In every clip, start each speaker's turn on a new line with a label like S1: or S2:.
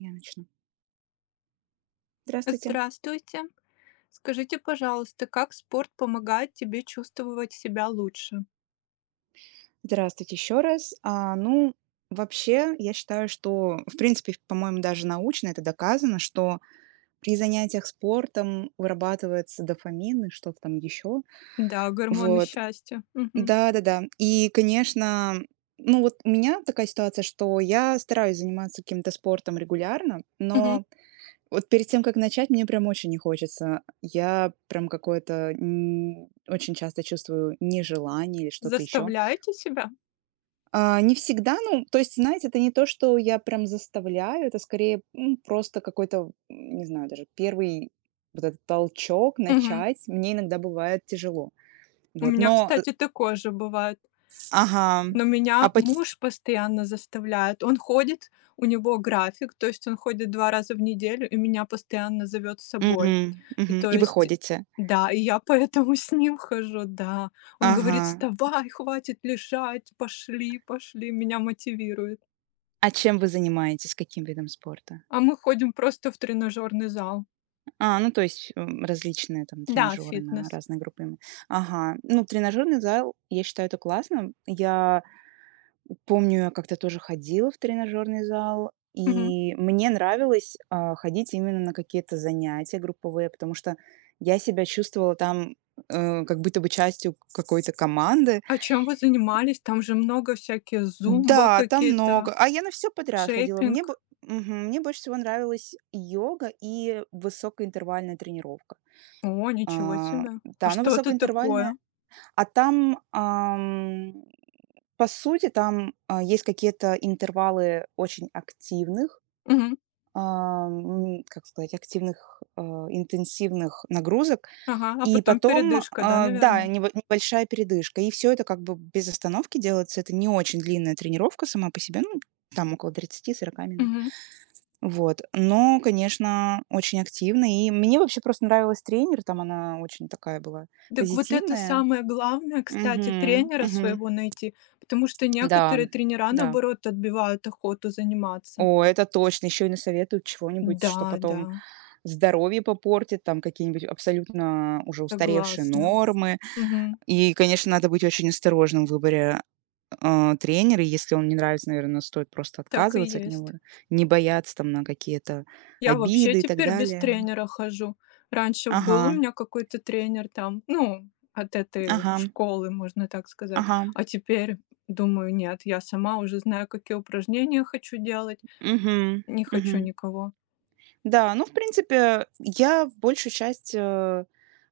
S1: Я начну. Здравствуйте.
S2: Здравствуйте. Скажите, пожалуйста, как спорт помогает тебе чувствовать себя лучше?
S1: Здравствуйте еще раз. Вообще, я считаю, что, в принципе, по-моему, даже научно это доказано, что при занятиях спортом вырабатывается дофамин и что-то там еще.
S2: Да, гормоны
S1: Вот.
S2: счастья. Мгм.
S1: Да-да-да. И, конечно, ну вот у меня такая ситуация, что я стараюсь заниматься каким-то спортом регулярно,
S2: Мгм.
S1: но вот перед тем, как начать, мне прям очень не хочется. Я прям какое-то очень часто чувствую нежелание или что-то еще.
S2: Заставляете себя?
S1: А, не всегда, ну, то есть, знаете, это не то, что я прям заставляю, это скорее, просто какой-то, не знаю, даже первый вот этот толчок
S2: Мгм.
S1: начать. Мне иногда бывает тяжело.
S2: У
S1: Вот,
S2: меня,
S1: но э,
S2: кстати, такое же бывает.
S1: ага.
S2: Но
S1: А
S2: меня
S1: поч
S2: муж постоянно заставляет. Он ходит, у него график, то есть он ходит 2 раза в неделю и меня постоянно зовет с собой.
S1: Мгм,
S2: И
S1: мгм.
S2: то
S1: И
S2: есть,
S1: выходите.
S2: да, и я поэтому с ним хожу, да. Он говорит:
S1: Ага.
S2: "Вставай, хватит лежать, пошли, пошли". Меня мотивирует.
S1: А чем вы занимаетесь? Каким видом спорта?
S2: А мы ходим просто в тренажерный зал.
S1: Ну, то есть, различные там
S2: Да,
S1: тренажеры на
S2: фитнес.
S1: разные группы. Ага. Ну, тренажерный зал, я считаю, это классно. Я Помню, я как-то тоже ходила в тренажерный зал,
S2: Мгм.
S1: и мне нравилось, ходить именно на какие-то занятия групповые, потому что я себя чувствовала там, как будто бы частью какой-то команды.
S2: А чем вы занимались? Там же много всяких зумба
S1: Да, там
S2: какие-то,
S1: много. А я на все подряд ходила. Мне бо
S2: шейпинг.
S1: Мгм, мне больше всего нравилась йога и высокоинтервальная тренировка.
S2: О, ничего
S1: А,
S2: себе. А
S1: да, ну,
S2: что это
S1: высокоинтервальная.
S2: такое?
S1: А там, ам, по сути, там, есть какие-то интервалы очень активных, как сказать, активных, интенсивных нагрузок.
S2: Ага, а
S1: И
S2: потом
S1: потом,
S2: передышка, да,
S1: да,
S2: наверное?
S1: небольшая передышка. И все это как бы без остановки делается. Это не очень длинная тренировка сама по себе, ну, там около 30–40 минут.
S2: Мгм.
S1: Вот. Но, конечно, очень активно. И мне вообще просто нравилась тренер, там она очень такая была
S2: Так вот это
S1: позитивная.
S2: самое главное, кстати,
S1: Мгм.
S2: тренера
S1: Мгм.
S2: своего найти, потому что
S1: Да,
S2: некоторые тренера,
S1: да.
S2: наоборот, отбивают охоту заниматься.
S1: О, это точно. Еще и насоветуют чего-нибудь, что
S2: Да, да,
S1: потом здоровье попортит, там какие-нибудь абсолютно уже устаревшие
S2: согласна.
S1: нормы.
S2: Мгм.
S1: И, конечно, надо быть очень осторожным в выборе, тренера. Если он не нравится, наверное, стоит просто
S2: Так и
S1: отказываться от него,
S2: есть.
S1: не бояться там на какие-то
S2: Я вообще
S1: обиды и так
S2: теперь без
S1: далее.
S2: тренера хожу. Раньше был у
S1: Ага,
S2: меня какой-то тренер там, ну, от этой
S1: ага,
S2: школы, можно так сказать.
S1: ага.
S2: А теперь думаю: нет, я сама уже знаю, какие упражнения хочу делать,
S1: Угу,
S2: не хочу
S1: угу.
S2: никого.
S1: Да, ну, в принципе, я в большую часть,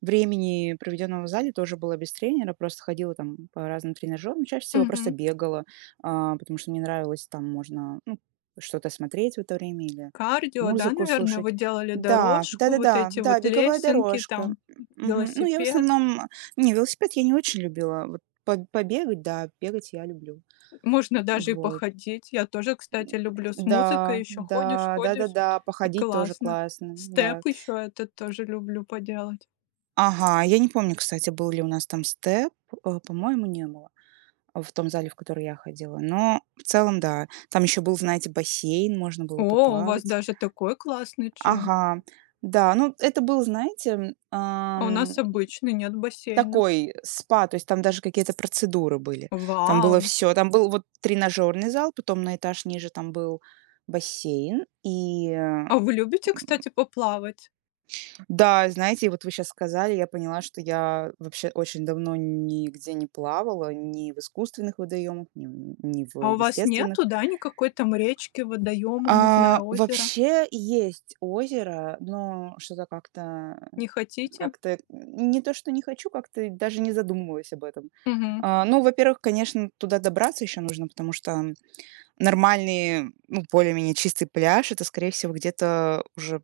S1: времени, проведенного в зале, тоже была без тренера. Просто ходила там по разным тренажерам. Чаще всего просто
S2: Мгм.
S1: бегала, потому что мне нравилось, там можно, ну, что-то смотреть в это время или
S2: Кардио, да,
S1: музыку
S2: наверное, вы
S1: слушать.
S2: делали
S1: Да,
S2: дорожку, вот
S1: да-да-да, да,
S2: эти
S1: да, да,
S2: вот
S1: беговая
S2: лесенки,
S1: дорожка.
S2: там,
S1: Мгм. Ну, я в
S2: велосипед.
S1: основном не, велосипед я не очень любила. Вот по побегать, да, бегать я люблю.
S2: Можно даже и
S1: Вот.
S2: походить. Я тоже, кстати, люблю с музыкой.
S1: Да,
S2: Еще ходишь,
S1: да,
S2: ходишь,
S1: да-да-да,
S2: и
S1: походить тоже
S2: классно.
S1: классно, да.
S2: Степ еще этот тоже люблю поделать.
S1: Ага, я не помню, кстати, был ли у нас там степ. По-моему, не было в том зале, в который я ходила. Но в целом, да. Там еще был, знаете, бассейн, можно было
S2: О, у вас
S1: поплавать.
S2: даже такой классный джим.
S1: Ага. Да, ну это был, знаете,
S2: А у нас обычный, нет бассейна.
S1: такой спа, то есть там даже какие-то процедуры были.
S2: Вау!
S1: Там был вот тренажерный зал, потом на этаж ниже там был бассейн и.
S2: А вы любите, кстати, поплавать?
S1: Да, знаете, вот вы сейчас сказали, я поняла, что я вообще очень давно нигде не плавала, ни в искусственных водоемах, ни в
S2: А у вас
S1: естественных.
S2: нету, да, никакой там речки, водоема, не знаю, озера?
S1: Вообще есть озеро, но что-то как-то
S2: Не хотите?
S1: как-то не то, что не хочу, как-то даже не задумывалась об этом.
S2: Мгм.
S1: Ну, во-первых, конечно, туда добраться еще нужно, потому что нормальный, ну, более-менее чистый пляж — это, скорее всего, где-то уже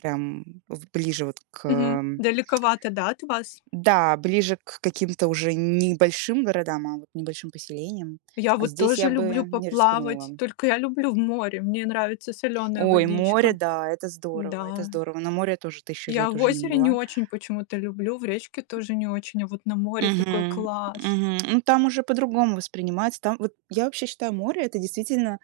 S1: прям в ближе вот к.
S2: Мгм. Далековато, да, от вас?
S1: Да, ближе к каким-то уже небольшим городам, а вот небольшим поселениям.
S2: Я
S1: А
S2: вот
S1: здесь
S2: тоже
S1: я бы
S2: люблю
S1: не
S2: поплавать,
S1: рискнула.
S2: только я люблю в море, мне нравится соленая
S1: Ой, море,
S2: водичка.
S1: да, это здорово, это
S2: Да,
S1: здорово. На море я тоже тысячу
S2: я
S1: лет
S2: в
S1: уже не
S2: озере не
S1: была.
S2: очень почему-то люблю, в речке тоже не очень, а вот на море такой
S1: Мгм,
S2: класс.
S1: мгм. Ну, там уже по-другому воспринимается. Там вот я вообще считаю, море — это действительно.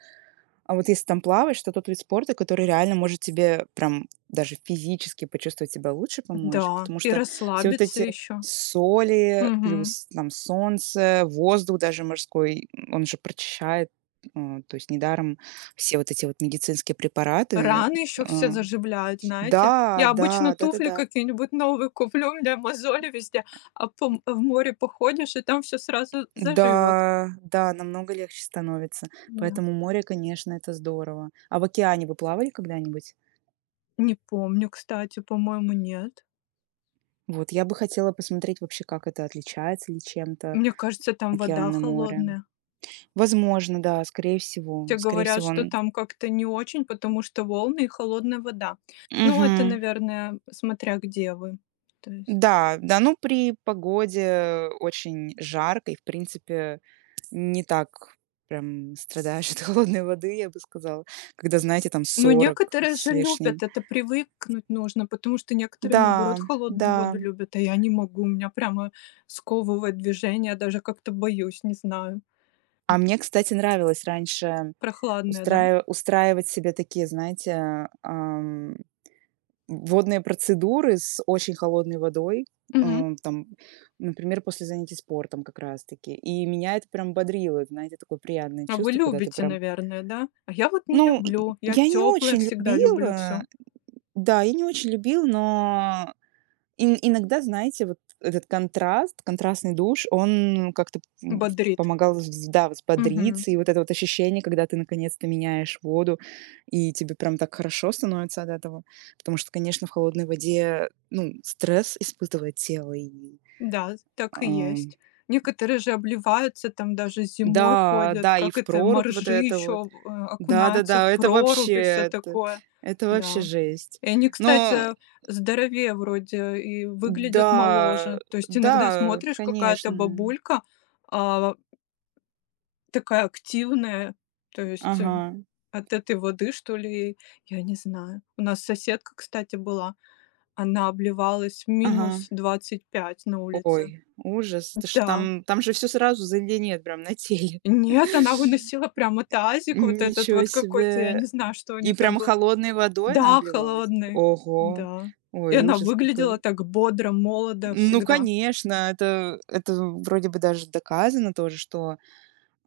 S1: А вот если там плаваешь, то тот вид спорта, который реально может тебе прям даже физически почувствовать себя лучше, помочь.
S2: Да,
S1: Потому
S2: и
S1: что все вот
S2: расслабиться
S1: эти
S2: еще.
S1: соли,
S2: Мгм.
S1: плюс там солнце, воздух даже морской, он же прочищает. То есть недаром все вот эти вот медицинские препараты.
S2: Раны еще все
S1: а,
S2: заживляют, знаете.
S1: Да,
S2: Я обычно
S1: да, да, да,
S2: туфли
S1: да.
S2: какие-нибудь новые куплю, у меня мозоли везде, в море походишь, и там все сразу заживет.
S1: Да, да, намного легче становится.
S2: Да.
S1: Поэтому море, конечно, это здорово. А в океане вы плавали когда-нибудь?
S2: Не помню, кстати, по-моему, нет.
S1: Вот, я бы хотела посмотреть вообще, как это отличается ли чем-то
S2: Мне кажется, там вода
S1: океан и море.
S2: холодная.
S1: Возможно, да, скорее всего.
S2: Те
S1: Скорее
S2: говорят,
S1: всего,
S2: что
S1: он.
S2: там как-то не очень, потому что волны и холодная вода. Ну, это,
S1: Мгм.
S2: наверное, смотря где вы. То есть.
S1: Да, да, ну, при погоде очень жарко и, в принципе, не так прям страдаешь от холодной воды, я бы сказала, когда, знаете, там
S2: Ну,
S1: 40
S2: некоторые
S1: с
S2: же любят,
S1: лишним.
S2: это привыкнуть нужно, потому что некоторые, наоборот,
S1: Да,
S2: холодную
S1: да.
S2: воду любят, а я не могу, у меня прямо сковывает движение, даже как-то боюсь, не знаю.
S1: А мне, кстати, нравилось раньше
S2: Прохладная, да?
S1: устраивать себе такие, знаете, водные процедуры с очень холодной водой, э,
S2: Мгм.
S1: там, например, после занятий спортом как раз-таки. И меня это прям бодрило, знаете, такое приятное
S2: А вы
S1: чувство, когда ты
S2: любите,
S1: прям.
S2: наверное, да? А я вот не
S1: Ну, и-
S2: люблю, я
S1: я не
S2: теплая
S1: очень
S2: всегда люблю
S1: любила,
S2: все.
S1: да, я не очень любила, но Ин иногда, знаете, вот этот контраст, контрастный душ, он как-то,
S2: Бодрит.
S1: помогал вз да,
S2: Мгм.
S1: взбодриться. И вот это вот ощущение, когда ты наконец-то меняешь воду, и тебе прям так хорошо становится от этого. Потому что, конечно, в холодной воде, ну, стресс испытывает тело
S2: Да, так и
S1: ам,
S2: есть. Некоторые же обливаются, там даже зимой
S1: да,
S2: ходят,
S1: да, и
S2: как
S1: в
S2: это,
S1: прорубь вот
S2: моржи
S1: это вот.
S2: еще окунаются в
S1: Да-да-да,
S2: прорубь и все
S1: это
S2: такое.
S1: это вообще
S2: Да.
S1: жесть.
S2: И они,
S1: Но
S2: кстати, здоровее вроде и выглядят
S1: да,
S2: моложе. То есть иногда
S1: да,
S2: смотришь, какая-то
S1: конечно.
S2: бабулька а, такая активная, то есть
S1: Ага.
S2: от этой воды, что ли, я не знаю. У нас соседка, кстати, была, она обливалась в минус
S1: Ага.
S2: двадцать пять на улице.
S1: Ой, ужас. Это ж
S2: Да.
S1: там там же все сразу заледенеет прям на теле.
S2: Нет, она выносила прямо тазик вот этот
S1: Ничего
S2: вот какой-то, я
S1: себе.
S2: не знаю, что у нее
S1: И
S2: там
S1: прямо
S2: был.
S1: холодной водой она
S2: Да,
S1: обливалась?
S2: холодный.
S1: Ого.
S2: Да. И
S1: Ой,
S2: она
S1: ужас
S2: выглядела
S1: какой.
S2: так бодро, молодо
S1: Ну,
S2: всегда.
S1: конечно, это вроде бы даже доказано тоже, что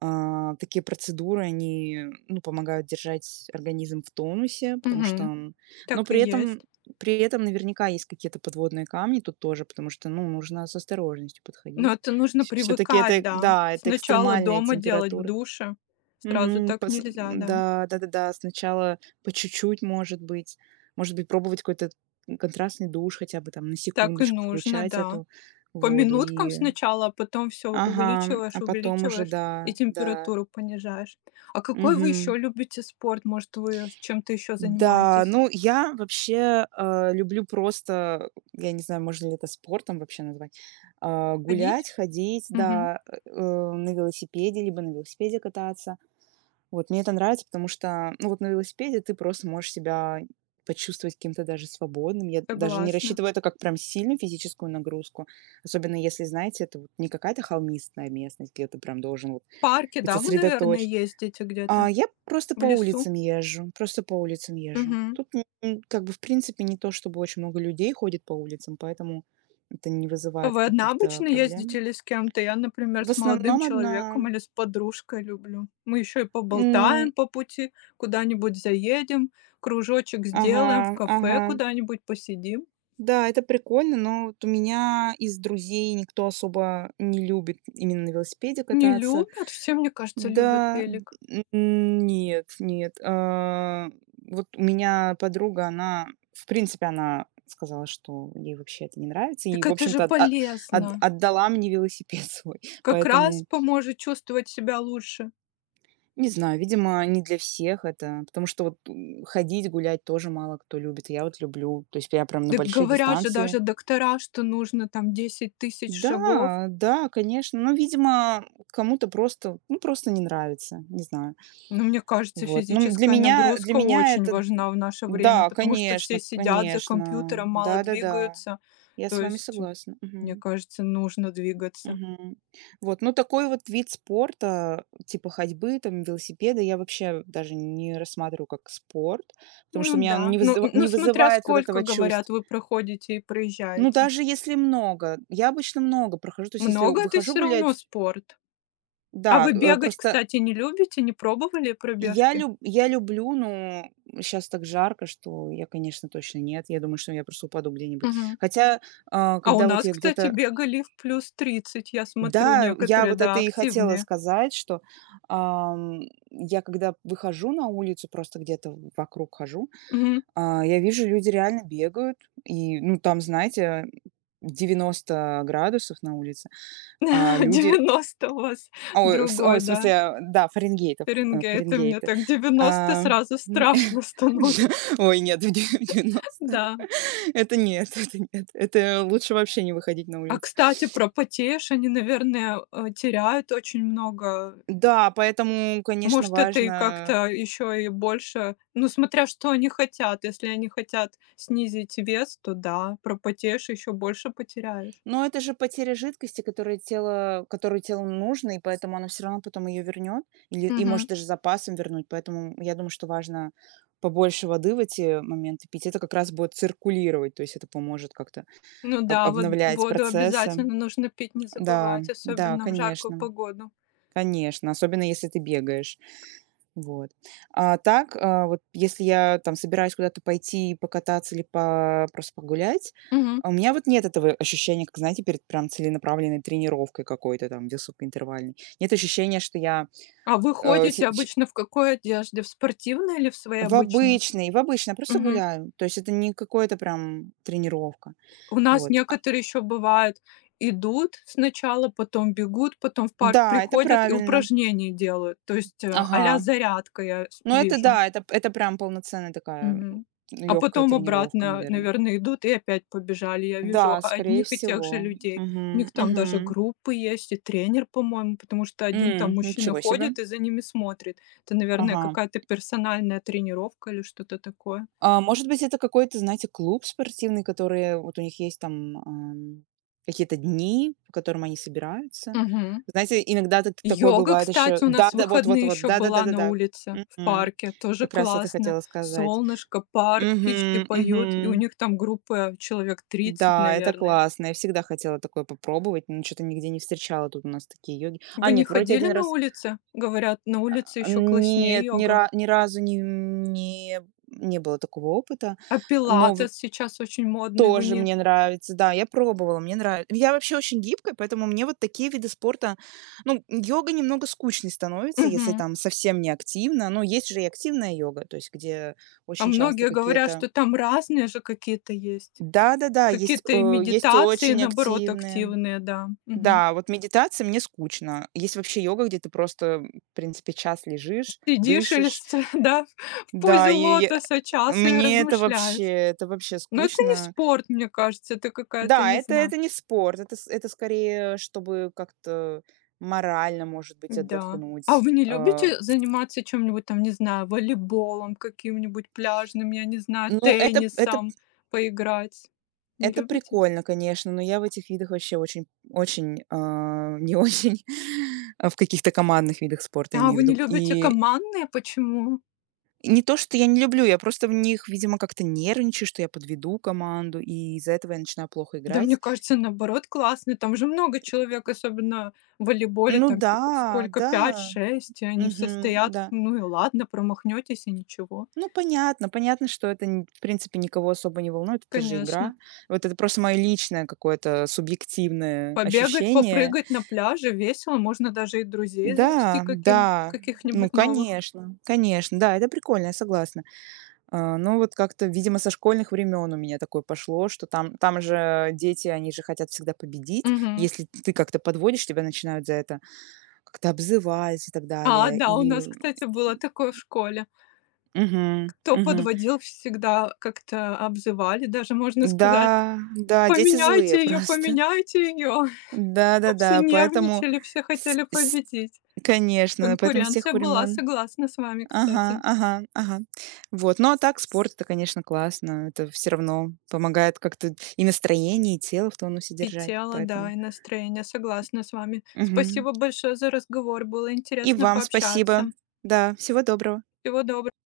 S1: Такие процедуры, они, ну, помогают держать организм в тонусе, потому что
S2: Мгм.
S1: он но
S2: Так и
S1: при этом
S2: есть.
S1: наверняка есть какие-то подводные камни тут тоже, потому что, ну, нужно с осторожностью
S2: Но
S1: подходить.
S2: это нужно
S1: Все таки
S2: привыкать,
S1: это,
S2: да.
S1: да, это
S2: Сначала
S1: экстремальные
S2: дома делать, в
S1: температуры.
S2: душе. Сразу
S1: Мгм.
S2: так
S1: Пос
S2: нельзя, да.
S1: Да, да-да-да, сначала по чуть-чуть, может быть. Может быть, пробовать какой-то контрастный душ хотя бы там на
S2: Так и
S1: секундочку
S2: нужно,
S1: включать
S2: да.
S1: эту
S2: По
S1: воду
S2: минуткам
S1: и
S2: сначала, а потом все
S1: Ага,
S2: увеличиваешь,
S1: а потом уже,
S2: увеличиваешь и
S1: да, да.
S2: температуру понижаешь. А какой вы еще
S1: Мгм.
S2: любите спорт? Может, вы чем-то еще
S1: Да,
S2: занимаетесь?
S1: ну, я вообще, люблю просто, я не знаю, можно ли это спортом вообще назвать,
S2: Ходить?
S1: гулять, ходить,
S2: Мгм.
S1: да, на велосипеде, либо на велосипеде кататься. Вот, мне это нравится, потому что, ну, вот на велосипеде ты просто можешь себя почувствовать каким-то даже свободным. Я даже не
S2: Согласна.
S1: рассчитываю это как прям сильную физическую нагрузку, особенно если, знаете, это вот не какая-то холмистая местность, где ты прям должен вот
S2: В парке,
S1: быть
S2: да, вы, наверное,
S1: сосредоточен.
S2: ездите где-то?
S1: Я просто
S2: В
S1: по
S2: лесу?
S1: улицам езжу, просто по улицам езжу.
S2: Мгм.
S1: Тут, как бы, в принципе, не то чтобы очень много людей ходит по улицам, поэтому это не
S2: А
S1: вызывает
S2: вы одна
S1: каких-то
S2: обычно ездите
S1: проблем.
S2: или с кем-то? Я, например,
S1: В
S2: с молодым
S1: основном одна.
S2: человеком или с подружкой люблю. Мы еще и поболтаем
S1: М,
S2: по пути, куда-нибудь заедем, кружочек
S1: ага,
S2: сделаем, в
S1: ага.
S2: кафе куда-нибудь посидим.
S1: Да, это прикольно, но вот у меня из друзей никто особо не любит именно на велосипеде
S2: Не
S1: кататься.
S2: любят? Все, мне кажется, любят
S1: Да,
S2: велик.
S1: н нет, нет. Вот у меня подруга, она, в принципе, она сказала, что ей вообще это не нравится, и,
S2: Так
S1: в
S2: это же
S1: общем-то, от
S2: полезно.
S1: отдала мне велосипед свой.
S2: Как раз
S1: Поэтому,
S2: поможет чувствовать себя лучше.
S1: не знаю, видимо, не для всех это, потому что вот, ходить, гулять тоже мало кто любит. Я вот люблю, то есть я прям на
S2: Дак
S1: большие
S2: говорят же
S1: дистанции.
S2: даже доктора, что нужно там 10 000 шагов.
S1: Да, да, конечно, но, видимо, кому-то просто, ну, просто не нравится, не знаю.
S2: Но мне кажется,
S1: Вот, ну,
S2: физическая
S1: для
S2: нагрузка
S1: меня
S2: очень
S1: это.
S2: важна в наше время,
S1: Да,
S2: потому что все
S1: конечно,
S2: сидят за
S1: конечно.
S2: компьютером, мало
S1: Да-да-да,
S2: двигаются.
S1: я с
S2: То
S1: вами
S2: есть,
S1: согласна.
S2: мне
S1: Мгм.
S2: кажется, нужно двигаться.
S1: Мгм. Вот, ну, такой вот вид спорта, типа ходьбы, там, велосипеда, я вообще даже не рассматриваю как спорт, потому
S2: Ну
S1: что у меня он
S2: да,
S1: не вызыва
S2: ну
S1: не
S2: смотря
S1: вызывает вот
S2: сколько,
S1: этого
S2: говорят,
S1: чувств.
S2: вы проходите и
S1: Ну,
S2: проезжаете.
S1: даже если много, я обычно много прохожу, то есть если
S2: Много — это
S1: выхожу
S2: все равно
S1: гулять,
S2: спорт. А
S1: да,
S2: вы бегать,
S1: просто.
S2: кстати, не любите? Не пробовали пробежки?
S1: Я люблю, но сейчас так жарко, что я, конечно, точно нет. Я думаю, что я просто упаду где-нибудь.
S2: Мгм.
S1: Хотя,
S2: А у
S1: когда вот
S2: нас,
S1: я
S2: кстати,
S1: где-то.
S2: бегали в +30. Я смотрю,
S1: Да, я
S2: некоторые,
S1: вот это
S2: да,
S1: и хотела
S2: активные.
S1: сказать, что, ам, я когда выхожу на улицу, просто где-то вокруг хожу,
S2: Мгм.
S1: я вижу, люди реально бегают. И, ну, там, знаете, 90 градусов на улице, а люди.
S2: 90 у вас другой,
S1: Ой, в
S2: да,
S1: смысле, да, Фаренгейтов,
S2: Фаренгейт. И мне
S1: Фаренгейты.
S2: так 90
S1: А, м,
S2: сразу страшно становится.
S1: да. Ой, нет, в 90.
S2: Да.
S1: Это нет, это нет. Это лучше вообще не выходить на
S2: А,
S1: улицу.
S2: кстати, про потеешь, они, наверное, теряют очень много.
S1: Да, поэтому, конечно,
S2: Может, это и
S1: важно
S2: как-то еще и больше, ну, смотря что они хотят. Если они хотят снизить вес, то да, пропотеешь, еще больше потеряешь.
S1: но это же потеря жидкости, которая тело которую телу нужно, и поэтому оно все равно потом ее вернет или и может даже запасом вернуть. Поэтому я думаю, что важно побольше воды в эти моменты пить. Это как раз будет циркулировать, то есть это поможет как-то.
S2: Ну
S1: Об
S2: да, вот
S1: Обновлять
S2: воду
S1: процессы.
S2: обязательно нужно пить, не
S1: Да,
S2: забывать,
S1: да,
S2: особенно в жаркую
S1: конечно,
S2: погоду.
S1: конечно, особенно если ты бегаешь. Вот. А так, вот если я там собираюсь куда-то пойти покататься или по просто погулять,
S2: Мгм.
S1: а у меня вот нет этого ощущения, как, знаете, перед прям целенаправленной тренировкой какой-то там, высокоинтервальной. Нет ощущения, что я,
S2: А вы
S1: э, се
S2: ходите
S1: ч
S2: обычно в какой одежде? В спортивной или в своей
S1: в
S2: обычной?
S1: обычной, я просто
S2: Мгм.
S1: гуляю. То есть это не какое-то прям тренировка.
S2: У нас
S1: Вот.
S2: некоторые еще бывают, идут сначала, потом бегут, потом в парк
S1: Да, это
S2: приходят и
S1: правильно.
S2: упражнения делают. То есть, а-ля
S1: Ага.
S2: зарядка, я с
S1: Ну, это
S2: вижу.
S1: да, это прям полноценная такая,
S2: Мгм. А
S1: легкая
S2: потом
S1: тренировка,
S2: обратно,
S1: наверное.
S2: наверное, идут и опять побежали. Я вижу
S1: Да, скорее
S2: одних и тех же
S1: всего.
S2: людей. У
S1: Мгм,
S2: них там даже
S1: мгм.
S2: группы есть и тренер, по-моему, потому что один там мужчина
S1: Ничего себе.
S2: ходит и за ними смотрит. Это, наверное,
S1: Ага.
S2: какая-то персональная тренировка или что-то такое.
S1: А может быть, это какой-то, знаете, клуб спортивный, который вот у них есть там, какие-то дни, по которым они собираются?
S2: Мгм.
S1: Знаете, иногда так такое
S2: Йога,
S1: бывает еще.
S2: кстати, у нас в
S1: Да-да, вот вот
S2: выходные
S1: вот,
S2: еще была на
S1: да-да-да-да-да.
S2: улице, в
S1: Мгм.
S2: парке. Тоже
S1: Как раз это
S2: классно.
S1: хотела сказать.
S2: Солнышко, парк, птички
S1: Угу,
S2: поют. И у
S1: мгм.
S2: них там группа человек 30,
S1: Да, это
S2: наверное.
S1: классно. Я всегда хотела такое попробовать, но что то нигде не встречала тут у нас такие йоги. А,
S2: Вы не
S1: нет, вроде
S2: ходили
S1: один
S2: на
S1: раз
S2: улице? Говорят, на улице еще класснее йога.
S1: ни разу не не было такого опыта,
S2: А
S1: но в
S2: пилатес сейчас очень модный, вы
S1: тоже
S2: не —
S1: мне нравится. Да, я пробовала, мне нравится. Я вообще очень гибкая, поэтому мне вот такие виды спорта ну, йога немного скучной становится, если
S2: мгм.
S1: там совсем не активно. Но есть же и активная йога, то есть где
S2: А
S1: очень часто
S2: многие говорят,
S1: какие-то.
S2: что там разные же какие-то есть.
S1: Да-да-да, есть,
S2: Какие-то и
S1: есть
S2: медитации,
S1: очень
S2: наоборот,
S1: активные.
S2: активные, да. Мгм.
S1: Да, вот медитация мне скучно. Есть вообще йога, где ты просто, в принципе, час лежишь,
S2: Сидишь или
S1: дышишь.
S2: с да, в
S1: Да,
S2: позе
S1: и я
S2: лотоса час и
S1: Мне
S2: размышляешь.
S1: это вообще
S2: Но это не
S1: скучно.
S2: спорт, мне кажется, это какая-то,
S1: Да,
S2: не знаю.
S1: это не спорт, это с это скорее, чтобы как-то морально, может быть,
S2: Да. А
S1: отдохнуть.
S2: вы не любите заниматься чем-нибудь там, не знаю, волейболом каким-нибудь пляжным, я не знаю,
S1: Ну,
S2: теннисом поиграть? Не
S1: это
S2: любите?
S1: прикольно, конечно, но я в этих видах вообще очень очень, не очень, в каких-то командных видах спорта, я
S2: А
S1: имею в
S2: вы не
S1: виду.
S2: любите
S1: И
S2: командные? Почему?
S1: не то, что я не люблю, я просто в них, видимо, как-то нервничаю, что я подведу команду, и из-за этого я начинаю плохо
S2: Да мне
S1: играть.
S2: кажется, наоборот, классно. Там же много человек, особенно в волейболе,
S1: Ну
S2: там
S1: да,
S2: сколько,
S1: да,
S2: пять шесть, и они все
S1: мгм,
S2: стоят.
S1: да.
S2: Ну и ладно, промахнетесь и ничего.
S1: Ну, понятно, понятно, что это, в принципе, никого особо не волнует, это же
S2: Конечно.
S1: игра. Вот это просто мое личное какое-то субъективное
S2: Побегать,
S1: ощущение.
S2: попрыгать на пляже весело, можно даже и друзей завести
S1: Да,
S2: каким,
S1: да, ну,
S2: каких-нибудь новых.
S1: конечно, конечно, да, это прикольно, я согласна. Ну, вот как-то, видимо, со школьных времен у меня такое пошло, что там, там же дети, они же хотят всегда победить.
S2: Мгм.
S1: Если ты как-то подводишь, тебя начинают за это как-то обзывать и так
S2: А,
S1: далее.
S2: да, у
S1: И
S2: нас, кстати, было такое в школе.
S1: мгм,
S2: Кто
S1: мгм.
S2: подводил, всегда как-то обзывали, даже можно сказать:
S1: Да, да, дети злые
S2: "Поменяйте ее,
S1: просто.
S2: поменяйте ее". Все
S1: Да-да-да, поэтому
S2: нервничали, все хотели
S1: с
S2: победить.
S1: конечно, поэтому с тех
S2: Конкуренция была,
S1: времен.
S2: согласна с вами,
S1: Ага,
S2: кстати.
S1: ага, ага. Вот. Ну, а так спорт — это, конечно, классно. Это все равно помогает как-то и настроение, и тело в тонусе
S2: И
S1: держать,
S2: тело, да,
S1: поэтому.
S2: и настроение, согласна с вами.
S1: Мгм.
S2: Спасибо большое за разговор, было
S1: И
S2: интересно
S1: вам спасибо.
S2: пообщаться.
S1: Да, всего доброго.
S2: Всего доброго.